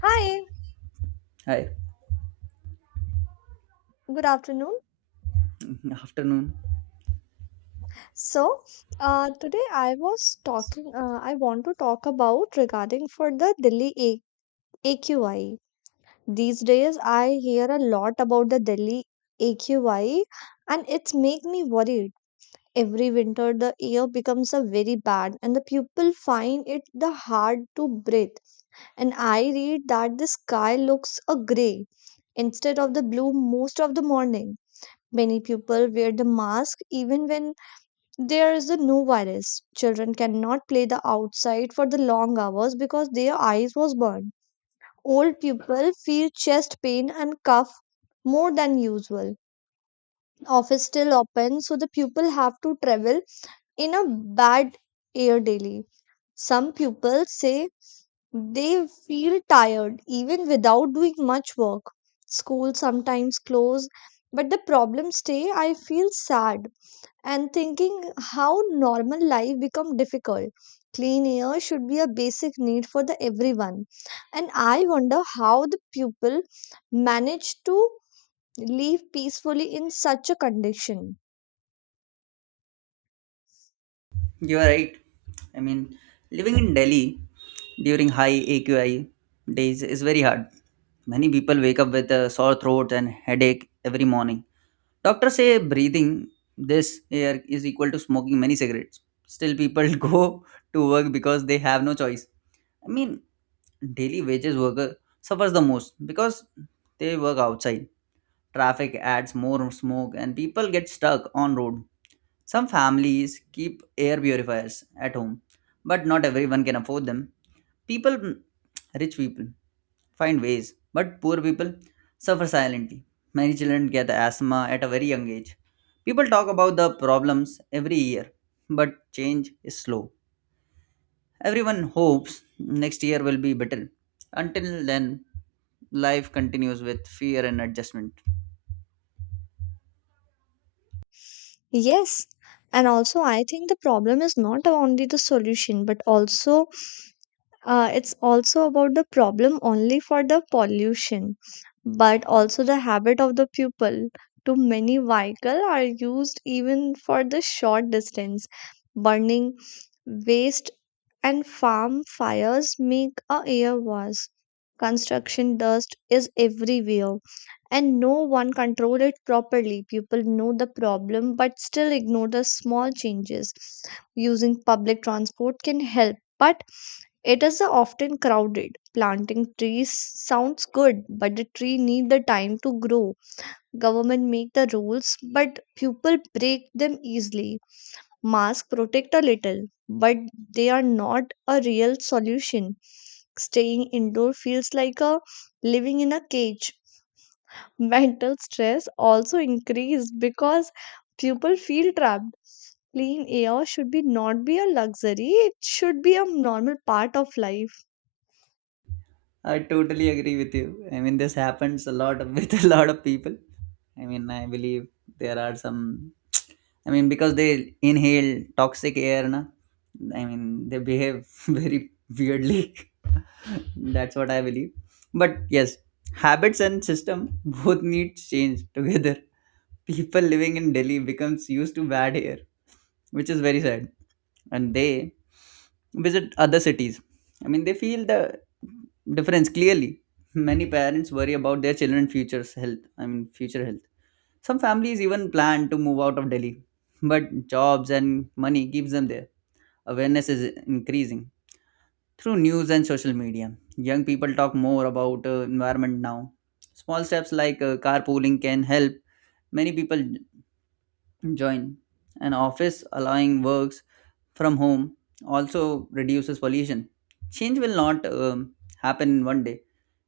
Hi, Hi, good afternoon. afternoon. So, today I want to talk about regarding for the Delhi AQI. These days I hear a lot about the Delhi AQI and it's make me worried. Every winter the air becomes a very bad and the people find it the hard to breathe. And I read that the sky looks a gray instead of the blue most of the morning. Many people wear the mask even when there is a new virus. Children cannot play the outside for the long hours because their eyes was burned. Old people feel chest pain and cough more than usual. Office still open, so the pupil have to travel in a bad air daily. Some pupils say they feel tired even without doing much work. School sometimes close, but the problem stay. I feel sad and thinking how normal life become difficult. Clean air should be a basic need for the everyone and I wonder how the people manage to live peacefully in such a condition. You are right. I mean, living in Delhi during high AQI days is very hard. Many people wake up with a sore throat and headache every morning. Doctors say breathing this air is equal to smoking many cigarettes. Still, people go to work because they have no choice. I mean, daily wages worker suffers the most because they work outside. Traffic adds more smoke, and people get stuck on road. Some families keep air purifiers at home, but not everyone can afford them. People, rich people, find ways, but poor people suffer silently. Many children get asthma at a very young age. People talk about the problems every year, but change is slow. Everyone hopes next year will be better. Until then, life continues with fear and adjustment. Yes, and also I think the problem is not only the solution but also, it's also about the problem only for the pollution, but also the habit of the pupil. Too many vehicles are used even for the short distance. Burning waste and farm fires make a air worse. Construction dust is everywhere and no one control it properly. People know the problem but still ignore the small changes. Using public transport can help, but it is often crowded. Planting trees sounds good but the tree need the time to grow. Government make the rules but people break them easily. Masks protect a little but they are not a real solution. Staying indoor feels like a living in a cage. Mental stress also increased because people feel trapped. Clean air should be not be a luxury, it should be a normal part of life. I totally agree with you. This happens with a lot of people. I believe there are some. Because they inhale toxic air, na. They behave very weirdly. That's what I believe. But yes, habits and system both need change together. People living in Delhi becomes used to bad air, which is very sad. And they visit other cities. They feel the difference clearly. Many parents worry about their children's future health. Some families even plan to move out of Delhi, but jobs and money keeps them there. Awareness is increasing through news and social media. Young people talk more about environment now. Small steps like carpooling can help many people join an office allowing works from home also reduces pollution. Change will not happen in one day.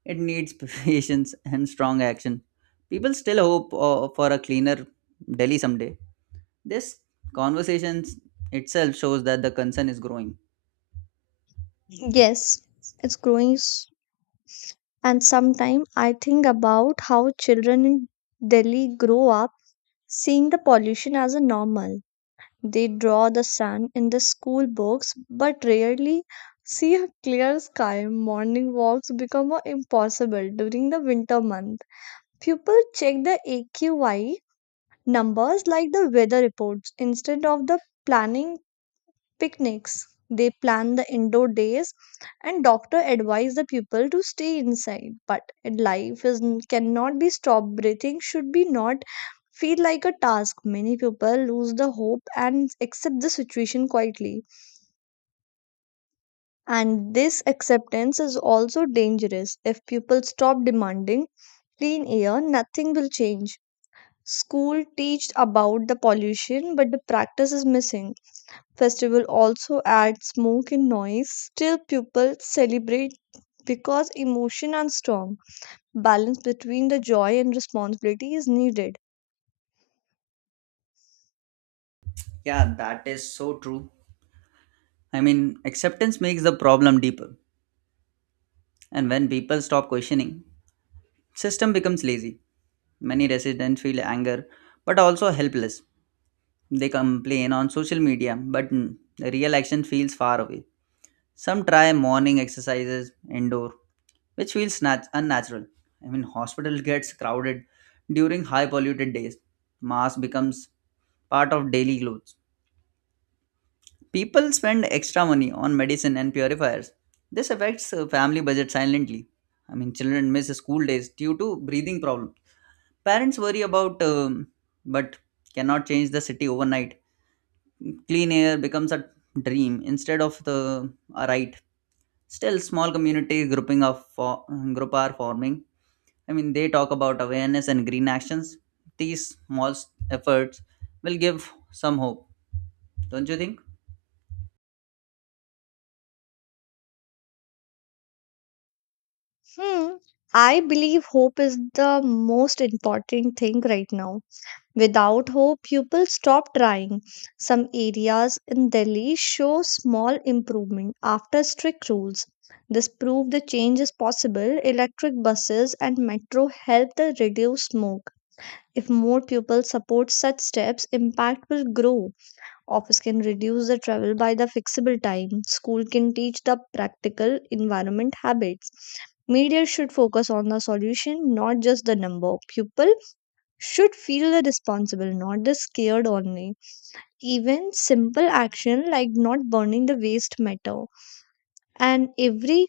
It needs patience and strong action. People still hope for a cleaner Delhi someday. This conversation itself shows that the concern is growing. Yes, it's growing. s- and sometimes I think about how children in Delhi grow up seeing the pollution as a normal. They draw the sun in the school books but rarely see a clear sky. Morning walks become a impossible during the winter months. Pupils check the AQI numbers like the weather reports instead of the planning picnics. They plan the indoor days and doctor advise the pupil to stay inside. But life is cannot be stopped. Breathing should be not feel like a task. Many people lose the hope and accept the situation quietly. And this acceptance is also dangerous. If people stop demanding clean air, nothing will change. School teach about the pollution, but the practice is missing. Festival also add smoke and noise. Still, people celebrate because emotion are strong. Balance between the joy and responsibility is needed. Yeah, that is so true. I mean, acceptance makes the problem deeper, and when people stop questioning, system becomes lazy. Many residents feel anger but also helpless. They complain on social media, but the real action feels far away. Some try morning exercises indoor, which feels unnatural. Hospital gets crowded during high polluted days. Mask becomes part of daily clothes. People spend extra money on medicine and purifiers. This affects family budget silently. Children miss school days due to breathing problem. Parents worry about, but cannot change the city overnight. Clean air becomes a dream instead of the a right. Still, small community group are forming. I mean, they talk about awareness and green actions. These efforts will give some hope, don't you think? Hmm. I believe hope is the most important thing right now. Without hope, people stop trying. Some areas in Delhi show small improvement after strict rules. This proves the change is possible. Electric buses and metro help to reduce smoke. If more people support such steps, impact will grow. Office can reduce the travel by the fixable time. School can teach the practical environment habits. Media should focus on the solution, not just the number of people should feel the responsible, not the scared only. Even simple action like not burning the waste matter. And every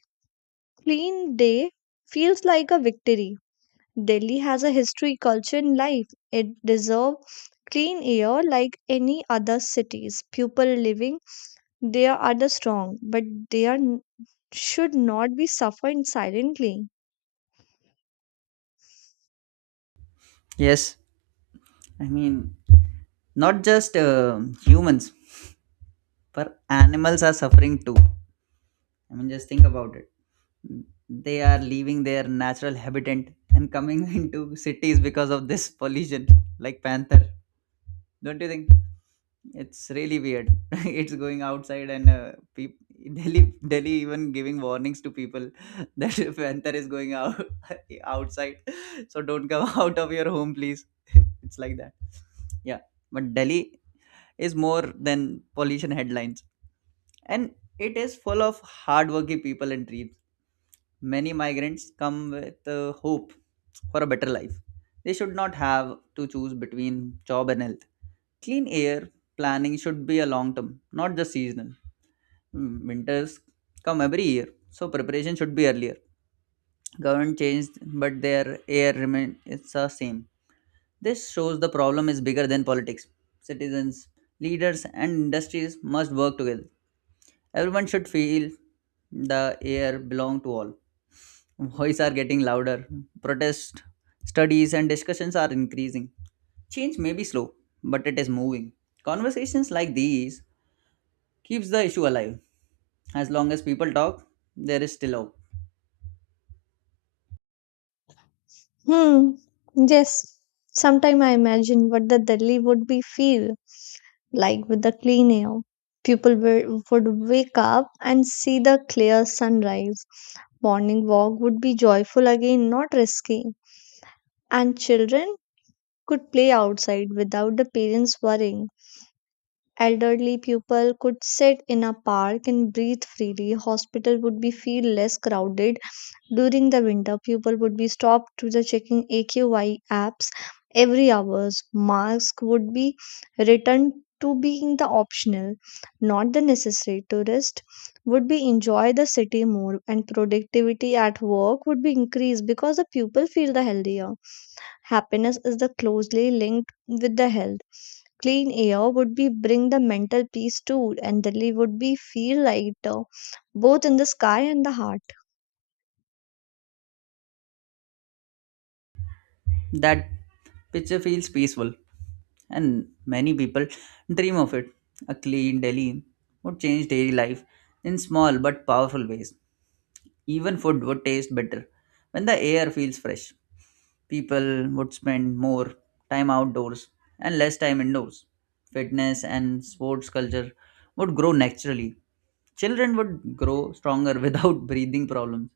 clean day feels like a victory. Delhi has a history, culture, and life. It deserves clean air like any other cities. People living there are the strong, but they are n- should not be suffering silently. Yes, I mean, not just humans but animals are suffering too. I mean, just think about it. They are leaving their natural habitat and coming into cities because of this pollution, like panther. Don't you think? It's really weird. it's going outside and peop Delhi even giving warnings to people that if panther is going out outside, so don't come out of your home, please. It's like that. Yeah, but Delhi is more than pollution headlines, and it is full of hardworking people and dreams. Many migrants come with hope for a better life. They should not have to choose between job and health. Clean air planning should be a long term, not just seasonal. Winters come every year, so preparation should be earlier. Government changed, but their air remain it's the same. This shows the problem is bigger than politics. Citizens, leaders, and industries must work together. Everyone should feel the air belong to all. Voices are getting louder. Protest, studies, and discussions are increasing. Change may be slow, but it is moving. Conversations like these keeps the issue alive. As long as people talk, there is still hope. Hmm. Yes. Sometime I imagine what the Delhi would be feel like with the clean air. People wi- would wake up and see the clear sunrise. Morning walk would be joyful again, not risky. And children could play outside without the parents worrying. Elderly people could sit in a park and breathe freely. Hospital would be feel less crowded during the winter. People would be stopped to the checking AQI apps every hours. Masks would be returned to being the optional, not the necessary. Tourists would be enjoy the city more and productivity at work would be increased because the people feel the healthier. Happiness is the closely linked with the health. Clean air would be bring the mental peace too and Delhi would be feel lighter both in the sky and the heart. That picture feels peaceful, and many people dream of it. A clean Delhi would change daily life in small but powerful ways. Even food would taste better when the air feels fresh. People would spend more time outdoors and less time indoors. Fitness and sports culture would grow naturally. Children would grow stronger without breathing problems.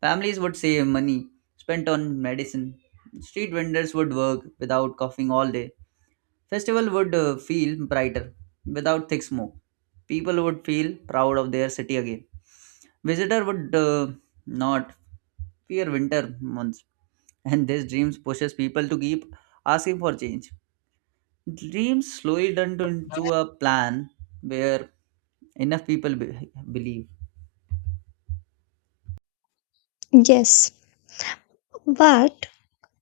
Families would save money spent on medicine. Street vendors would work without coughing all day. Festival would feel brighter without thick smoke. People would feel proud of their city again. Visitor would not fear winter months. And this dreams pushes people to keep asking for change. Dreams slowly turned into a plan where enough people believe. Yes, but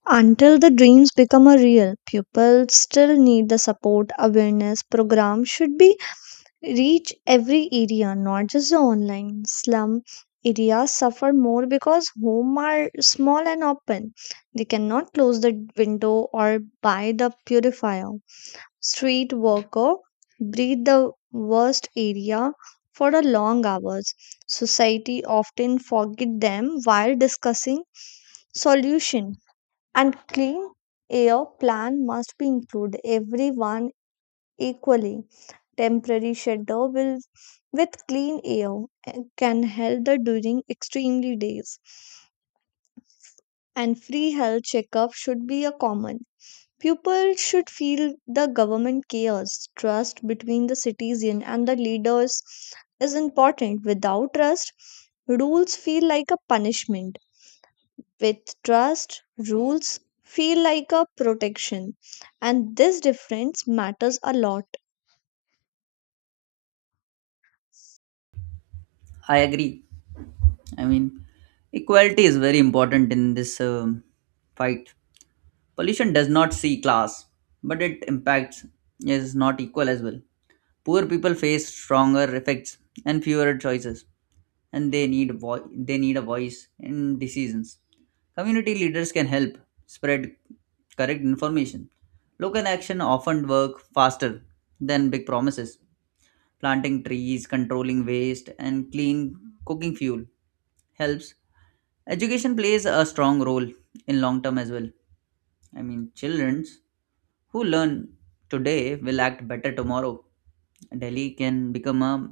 until the dreams become a real, pupils still need the support. Awareness program should be reach every area, not just the online. Slum areas suffer more because home are small and open. They cannot close the window or buy the purifier. Street worker breathe the worst area for the long hours. Society often forget them while discussing solution, and clean air plan must be included everyone equally. Temporary shelter will with clean air can help the during extremely days, and free health checkup should be a common. People should feel the government cares. Trust between the citizen and the leaders is important. Without trust, rules feel like a punishment. With trust, rules feel like a protection. And this difference matters a lot. I agree. I mean, equality is very important in this fight. Pollution does not see class, but it impacts is not equal as well. Poor people face stronger effects and fewer choices, and they need a voice in decisions. Community leaders can help spread correct information. Local action often work faster than big promises. Planting trees, controlling waste, and clean cooking fuel helps. Education plays a strong role in long term as well. Children who learn today will act better tomorrow. Delhi can become a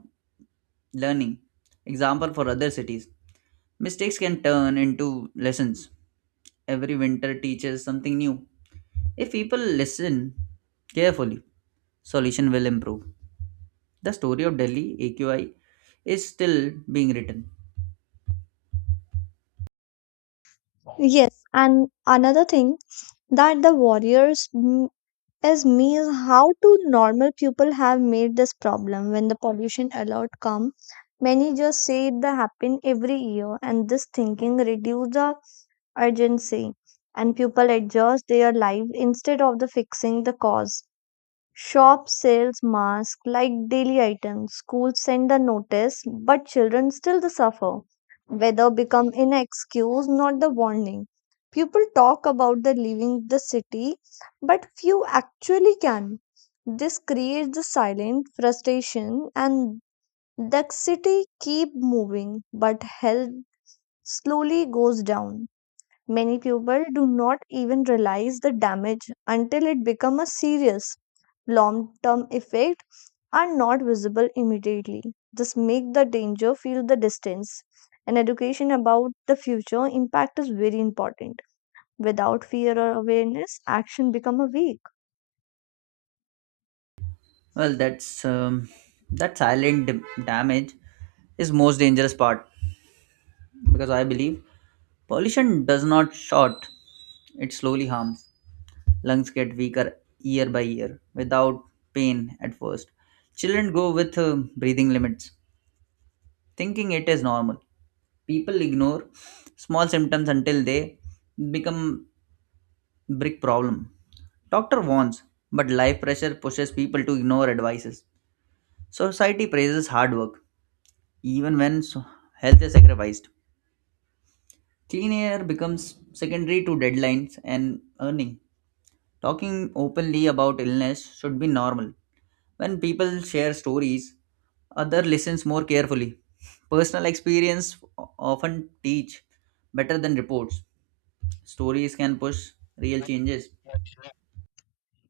learning example for other cities. Mistakes can turn into lessons. Every winter teaches something new. If people listen carefully, solution will improve. The story of Delhi AQI is still being written. Yes, and another thing that the warriors m- is me is how do normal people have made this problem when the pollution alert come? Many just say it the happen every year, and this thinking reduce the urgency, and people adjust their life instead of the fixing the cause. Shop sells masks like daily items. Schools send the notice, but children still the suffer. Weather become an excuse, not the warning. People talk about the leaving the city, but few actually can. This creates the silent frustration, and the city keep moving, but health slowly goes down. Many people do not even realize the damage until it becomes a serious long term effect are not visible immediately. This make the danger feel the distance. And education about the future impact is very important. Without fear or awareness, action become a weak. Well, that damage is most dangerous part because I believe pollution does not short; it slowly harms. Lungs get weaker year by year without pain at first. Children go with breathing limits, thinking it is normal. People ignore small symptoms until they become Brick problem. Doctor warns, but life pressure pushes people to ignore advices. Society praises hard work, even when health is sacrificed. Clean air becomes secondary to deadlines and earning. Talking openly about illness should be normal. When people share stories, other listens more carefully. Personal experience often teach better than reports. Stories can push real changes.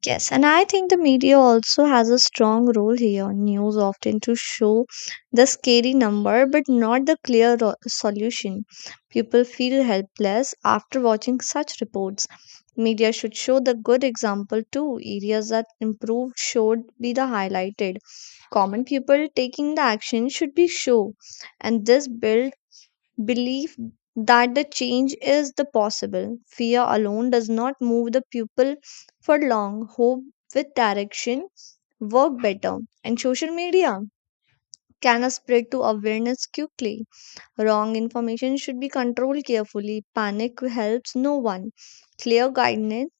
Yes, and I think the media also has a strong role here. News often to show the scary number but not the solution. People feel helpless after watching such reports. Media should show the good example too. Areas that improved should be the highlighted. Common people taking the action should be shown, and this builds belief that the change is the possible. Fear alone does not move the pupil for long. Hope with direction work better. And social media can spread to awareness quickly. Wrong information should be controlled carefully. Panic helps no one. Clear guidance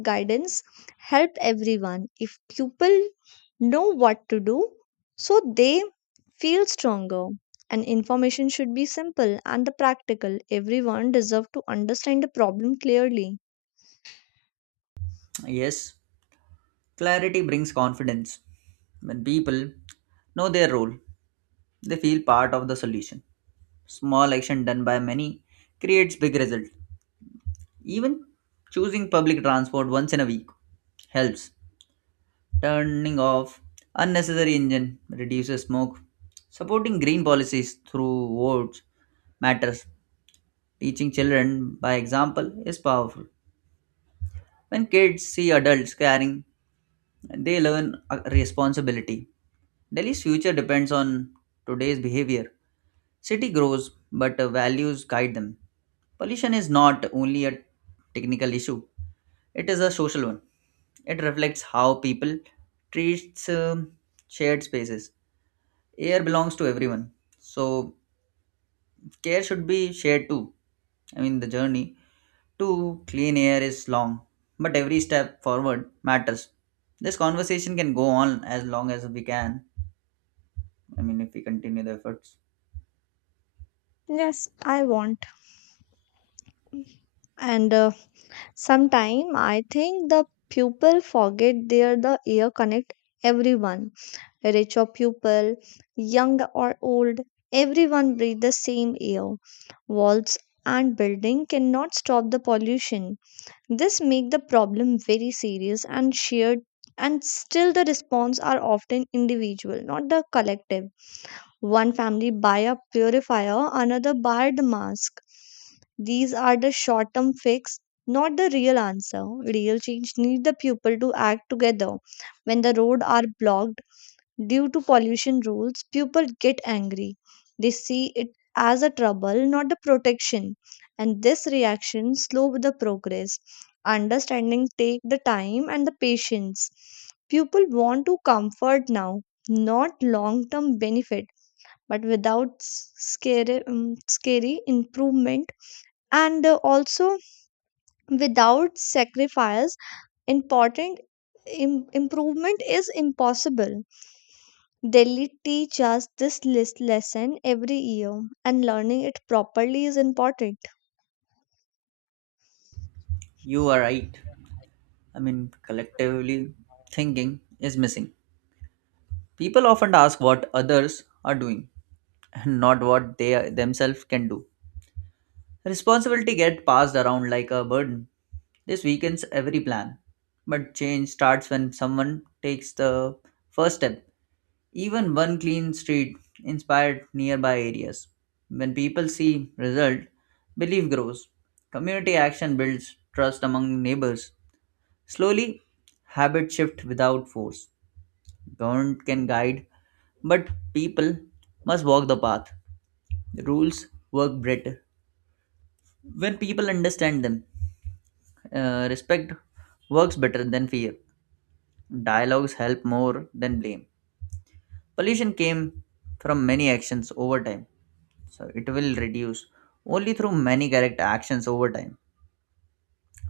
guidance help everyone. If people know what to do so they feel stronger and information should be simple and the practical, everyone deserve to understand the problem clearly. Yes, clarity brings confidence. When people know their role, they feel part of the solution. Small action done by many creates big result. Even choosing public transport once in a week helps. Turning off unnecessary engine reduces smoke. Supporting green policies through votes matters. Teaching children by example is powerful. When kids see adults caring, they learn responsibility. Delhi's future depends on today's behavior. City grows, but values guide them. Pollution is not only a technical issue, it is a social one. It reflects how people treats shared spaces. Air belongs to everyone, so care should be shared too. The journey to clean air is long, but every step forward matters. This conversation can go on as long as we can. If we continue the efforts. Yes, I want and sometime I think the pupil forget they are the ear connect everyone. Rich or pupil, young or old, everyone breathes the same air. Walls and building cannot stop the pollution. This make the problem very serious and shared, and still the response are often individual, not the collective. One family buy a purifier, another buy the mask. These are the short term fix, not the real answer. Real change need the people to act together. When the road are blocked due to pollution rules, people get angry. They see it as a trouble, not a protection, and this reaction slows the progress. Understanding take the time and the patience. People want to comfort now, not long-term benefit, but without scary improvement and also without sacrifice, important improvement is impossible. Delhi teach us this lesson every year, and learning it properly is important. You are right. Collectively thinking is missing. People often ask what others are doing and not what they themselves can do. Responsibility gets passed around like a burden. This weakens every plan. But change starts when someone takes the first step. Even one clean street inspired nearby areas. When people see result, belief grows. Community action builds trust among neighbors. Slowly, habit shift without force. Government can guide, but people must walk the path. Rules work better when people understand them. Respect works better than fear. Dialogues help more than blame. Pollution came from many actions over time, so it will reduce only through many correct actions over time.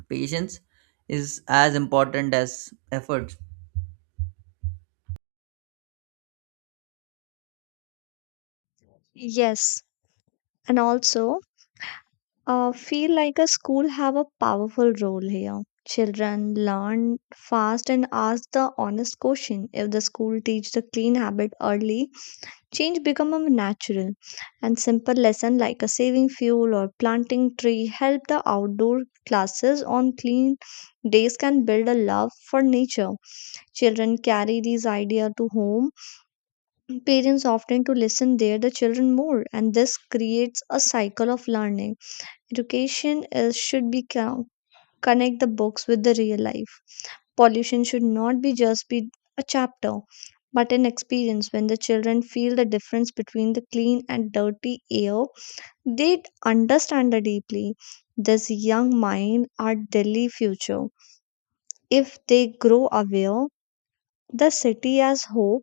Patience is as important as effort. Yes, and also feel like a school have a powerful role here. Children learn fast and ask the honest question. If the school teach the clean habit early, change become a natural. And simple lesson like a saving fuel or planting tree help the outdoor classes on clean days can build a love for nature. Children carry these ideas to home. Parents often to listen there the children more, and this creates a cycle of learning. Education is should be co- Connect the books with the real life. Pollution should not be just be a chapter, but an experience. When the children feel the difference between the clean and dirty air, they understand it deeply. This young mind are Delhi future. If they grow aware, the city has hope.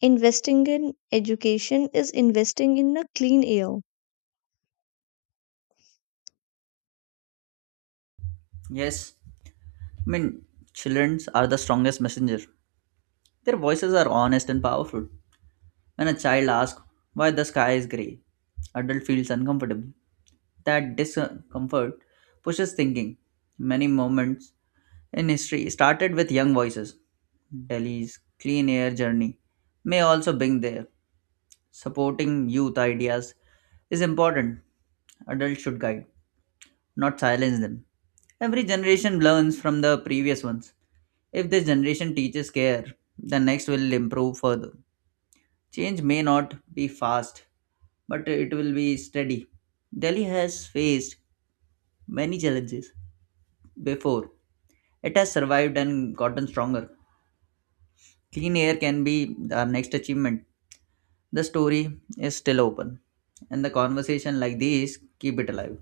Investing in education is investing in a clean air. Yes, I mean, children are the strongest messenger. Their voices are honest and powerful. When a child asks why the sky is grey, adult feels uncomfortable. That discomfort pushes thinking. Many moments in history started with young voices. Delhi's clean air journey may also bring there. Supporting youth ideas is important. Adults should guide, not silence them. Every generation learns from the previous ones. If this generation teaches care, the next will improve further. Change may not be fast, but it will be steady. Delhi has faced many challenges before. It has survived and gotten stronger. Clean air can be our next achievement. The story is still open, and the conversation like these keep it alive.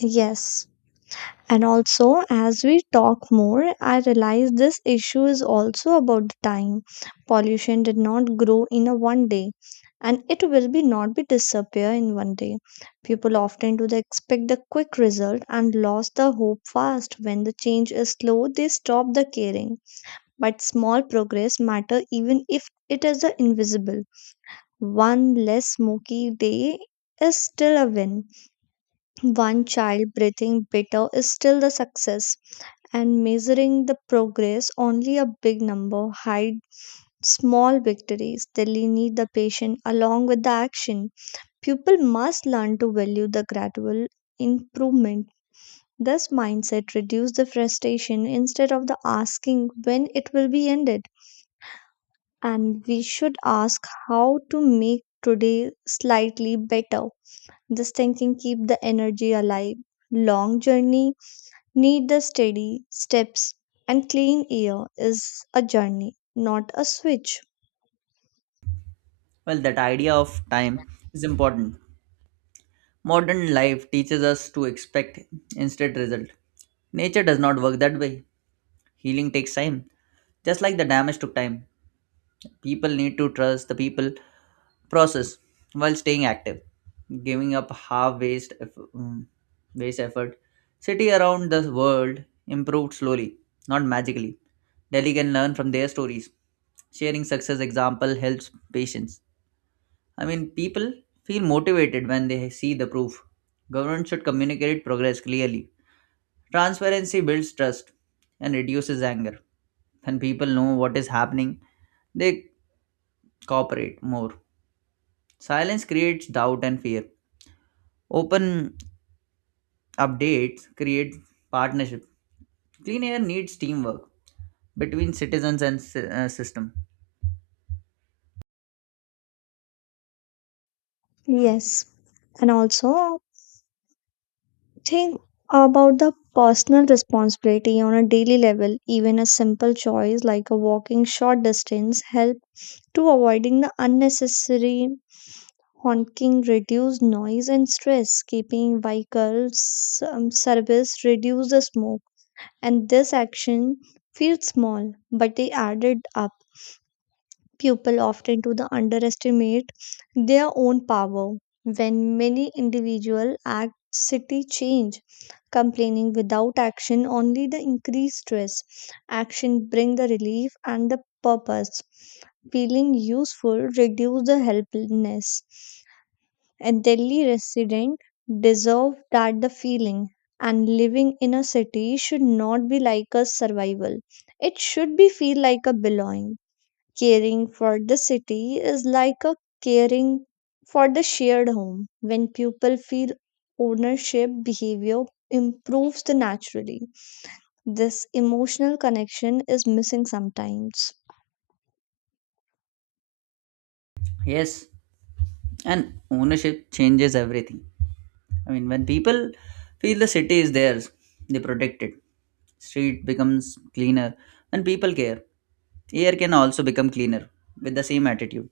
Yes. And also, as we talk more, I realize this issue is also about the time. Pollution did not grow in a one day, and it will be not be disappear in one day. People often do they expect the quick result and lost the hope fast. When the change is slow, they stop the caring. But small progress matter even if it is the invisible. One less smoky day is still a win. One child breathing better is still the success. And measuring the progress only a big number hide small victories. Delhi need the patient along with the action. People must learn to value the gradual improvement. This mindset reduce the frustration instead of the asking when it will be ended. And we should ask how to make today slightly better. This thinking keep the energy alive. Long journey need the steady steps and clean air is a journey, not a switch. Well, that idea of time is important. Modern life teaches us to expect instant result. Nature does not work that way. Healing takes time, just like the damage took time. People need to trust the people process while staying active. Giving up half mm, waste effort. City around the world improved slowly, not magically. Delhi can learn from their stories. Sharing success example helps patients. I mean, people feel motivated when they see the proof. Government should communicate progress clearly. Transparency builds trust and reduces anger. When people know what is happening, they cooperate more. Silence creates doubt and fear. Open updates create partnership. Clean air needs teamwork between citizens and system. Yes. And also think about the personal responsibility on a daily level. Even a simple choice like a walking short distance help to avoiding the unnecessary honking reduce noise and stress. Keeping vehicles service reduce the smoke, and this action feels small, but they added up. People often to the underestimate their own power. When many individual act, city change. Complaining without action only the increased stress. Action bring the relief and the purpose. Feeling useful reduce the helplessness and Delhi resident deserve that the feeling. And living in a city should not be like a survival. It should be feel like a belonging. Caring for the city is like a caring for the shared home. When people feel ownership, behavior improves the naturally. This emotional connection is missing sometimes. Yes, and ownership changes everything. When people feel the city is theirs, they protect it. Street becomes cleaner when people care. Air can also become cleaner with the same attitude.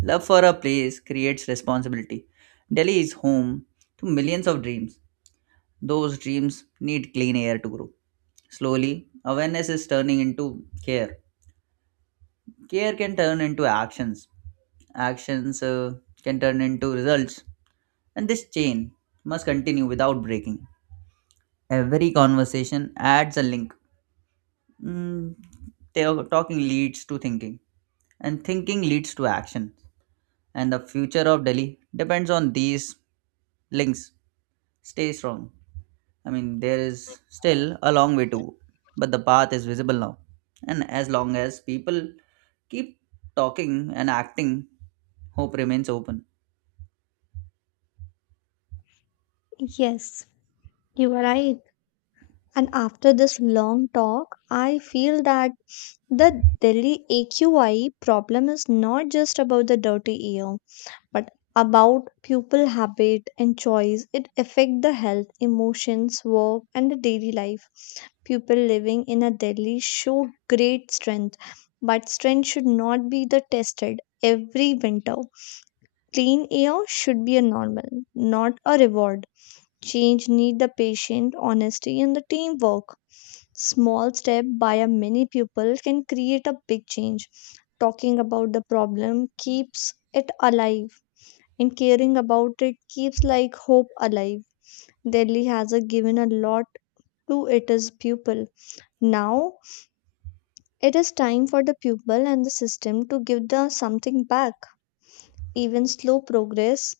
Love for a place creates responsibility. Delhi is home to millions of dreams. Those dreams need clean air to grow. Slowly, awareness is turning into care. Care can turn into actions. Actions can turn into results. And this chain must continue without breaking. Every conversation adds a link. Mm, talking leads to thinking, and thinking leads to action. And the future of Delhi depends on these links. Stay strong. There is still a long way to go, but the path is visible now. And as long as people keep talking and acting, hope remains open. Yes, you are right. And after this long talk, I feel that the Delhi AQI problem is not just about the dirty air, but about pupil habit and choice. It affect the health, emotions, work, and the daily life. People living in a Delhi show great strength, but strength should not be the tested every winter. Clean air should be a normal, not a reward. Change need the patient honesty, and the teamwork. Small step by a many people can create a big change. Talking about the problem keeps it alive, and caring about it keeps like hope alive. Delhi has a given a lot to its pupil. Now it is time for the pupil and the system to give the something back. Even slow progress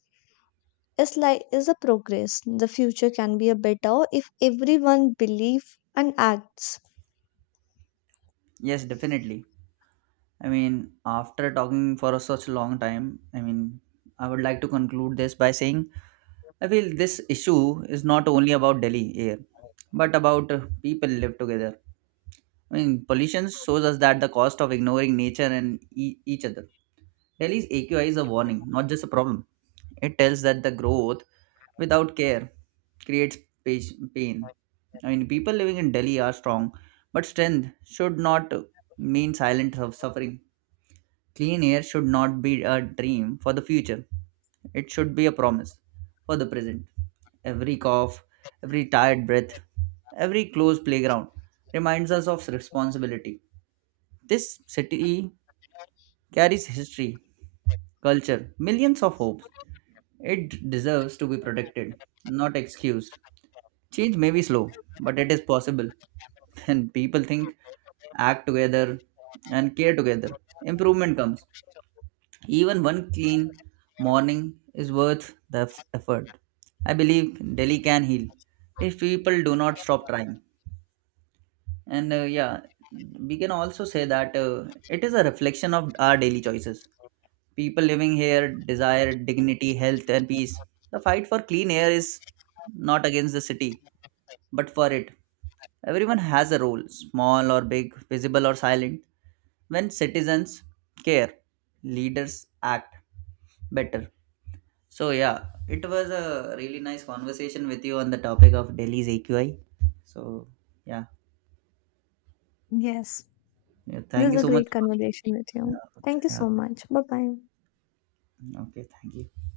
is like is a progress. The future can be a better if everyone believe and acts. Yes, definitely. After talking for such a long time, I would like to conclude this by saying I feel this issue is not only about Delhi air, but about people live together. Pollution shows us that the cost of ignoring nature and each other. Delhi's AQI is a warning, not just a problem. It tells that the growth without care creates pain. People living in Delhi are strong, but strength should not mean silent of suffering. Clean air should not be a dream for the future. It should be a promise for the present. Every cough, every tired breath, every closed playground reminds us of responsibility. This city carries history, culture, millions of hopes. It deserves to be protected, not excused. Change may be slow, but it is possible. When people think, act together, and care together, improvement comes. Even one clean morning is worth the effort. I believe Delhi can heal if people do not stop trying. And yeah, we can also say that it is a reflection of our daily choices. People living here desire dignity, health, and peace. The fight for clean air is not against the city, but for it. Everyone has a role, small or big, visible or silent. When citizens care, leaders act better. So yeah, it was a really nice conversation with you on the topic of Delhi's AQI. So yeah, Yes, yeah this thank is you a so much. great For- conversation with you. Thank you Yeah, so much. Bye bye. yeah, okay, thank you.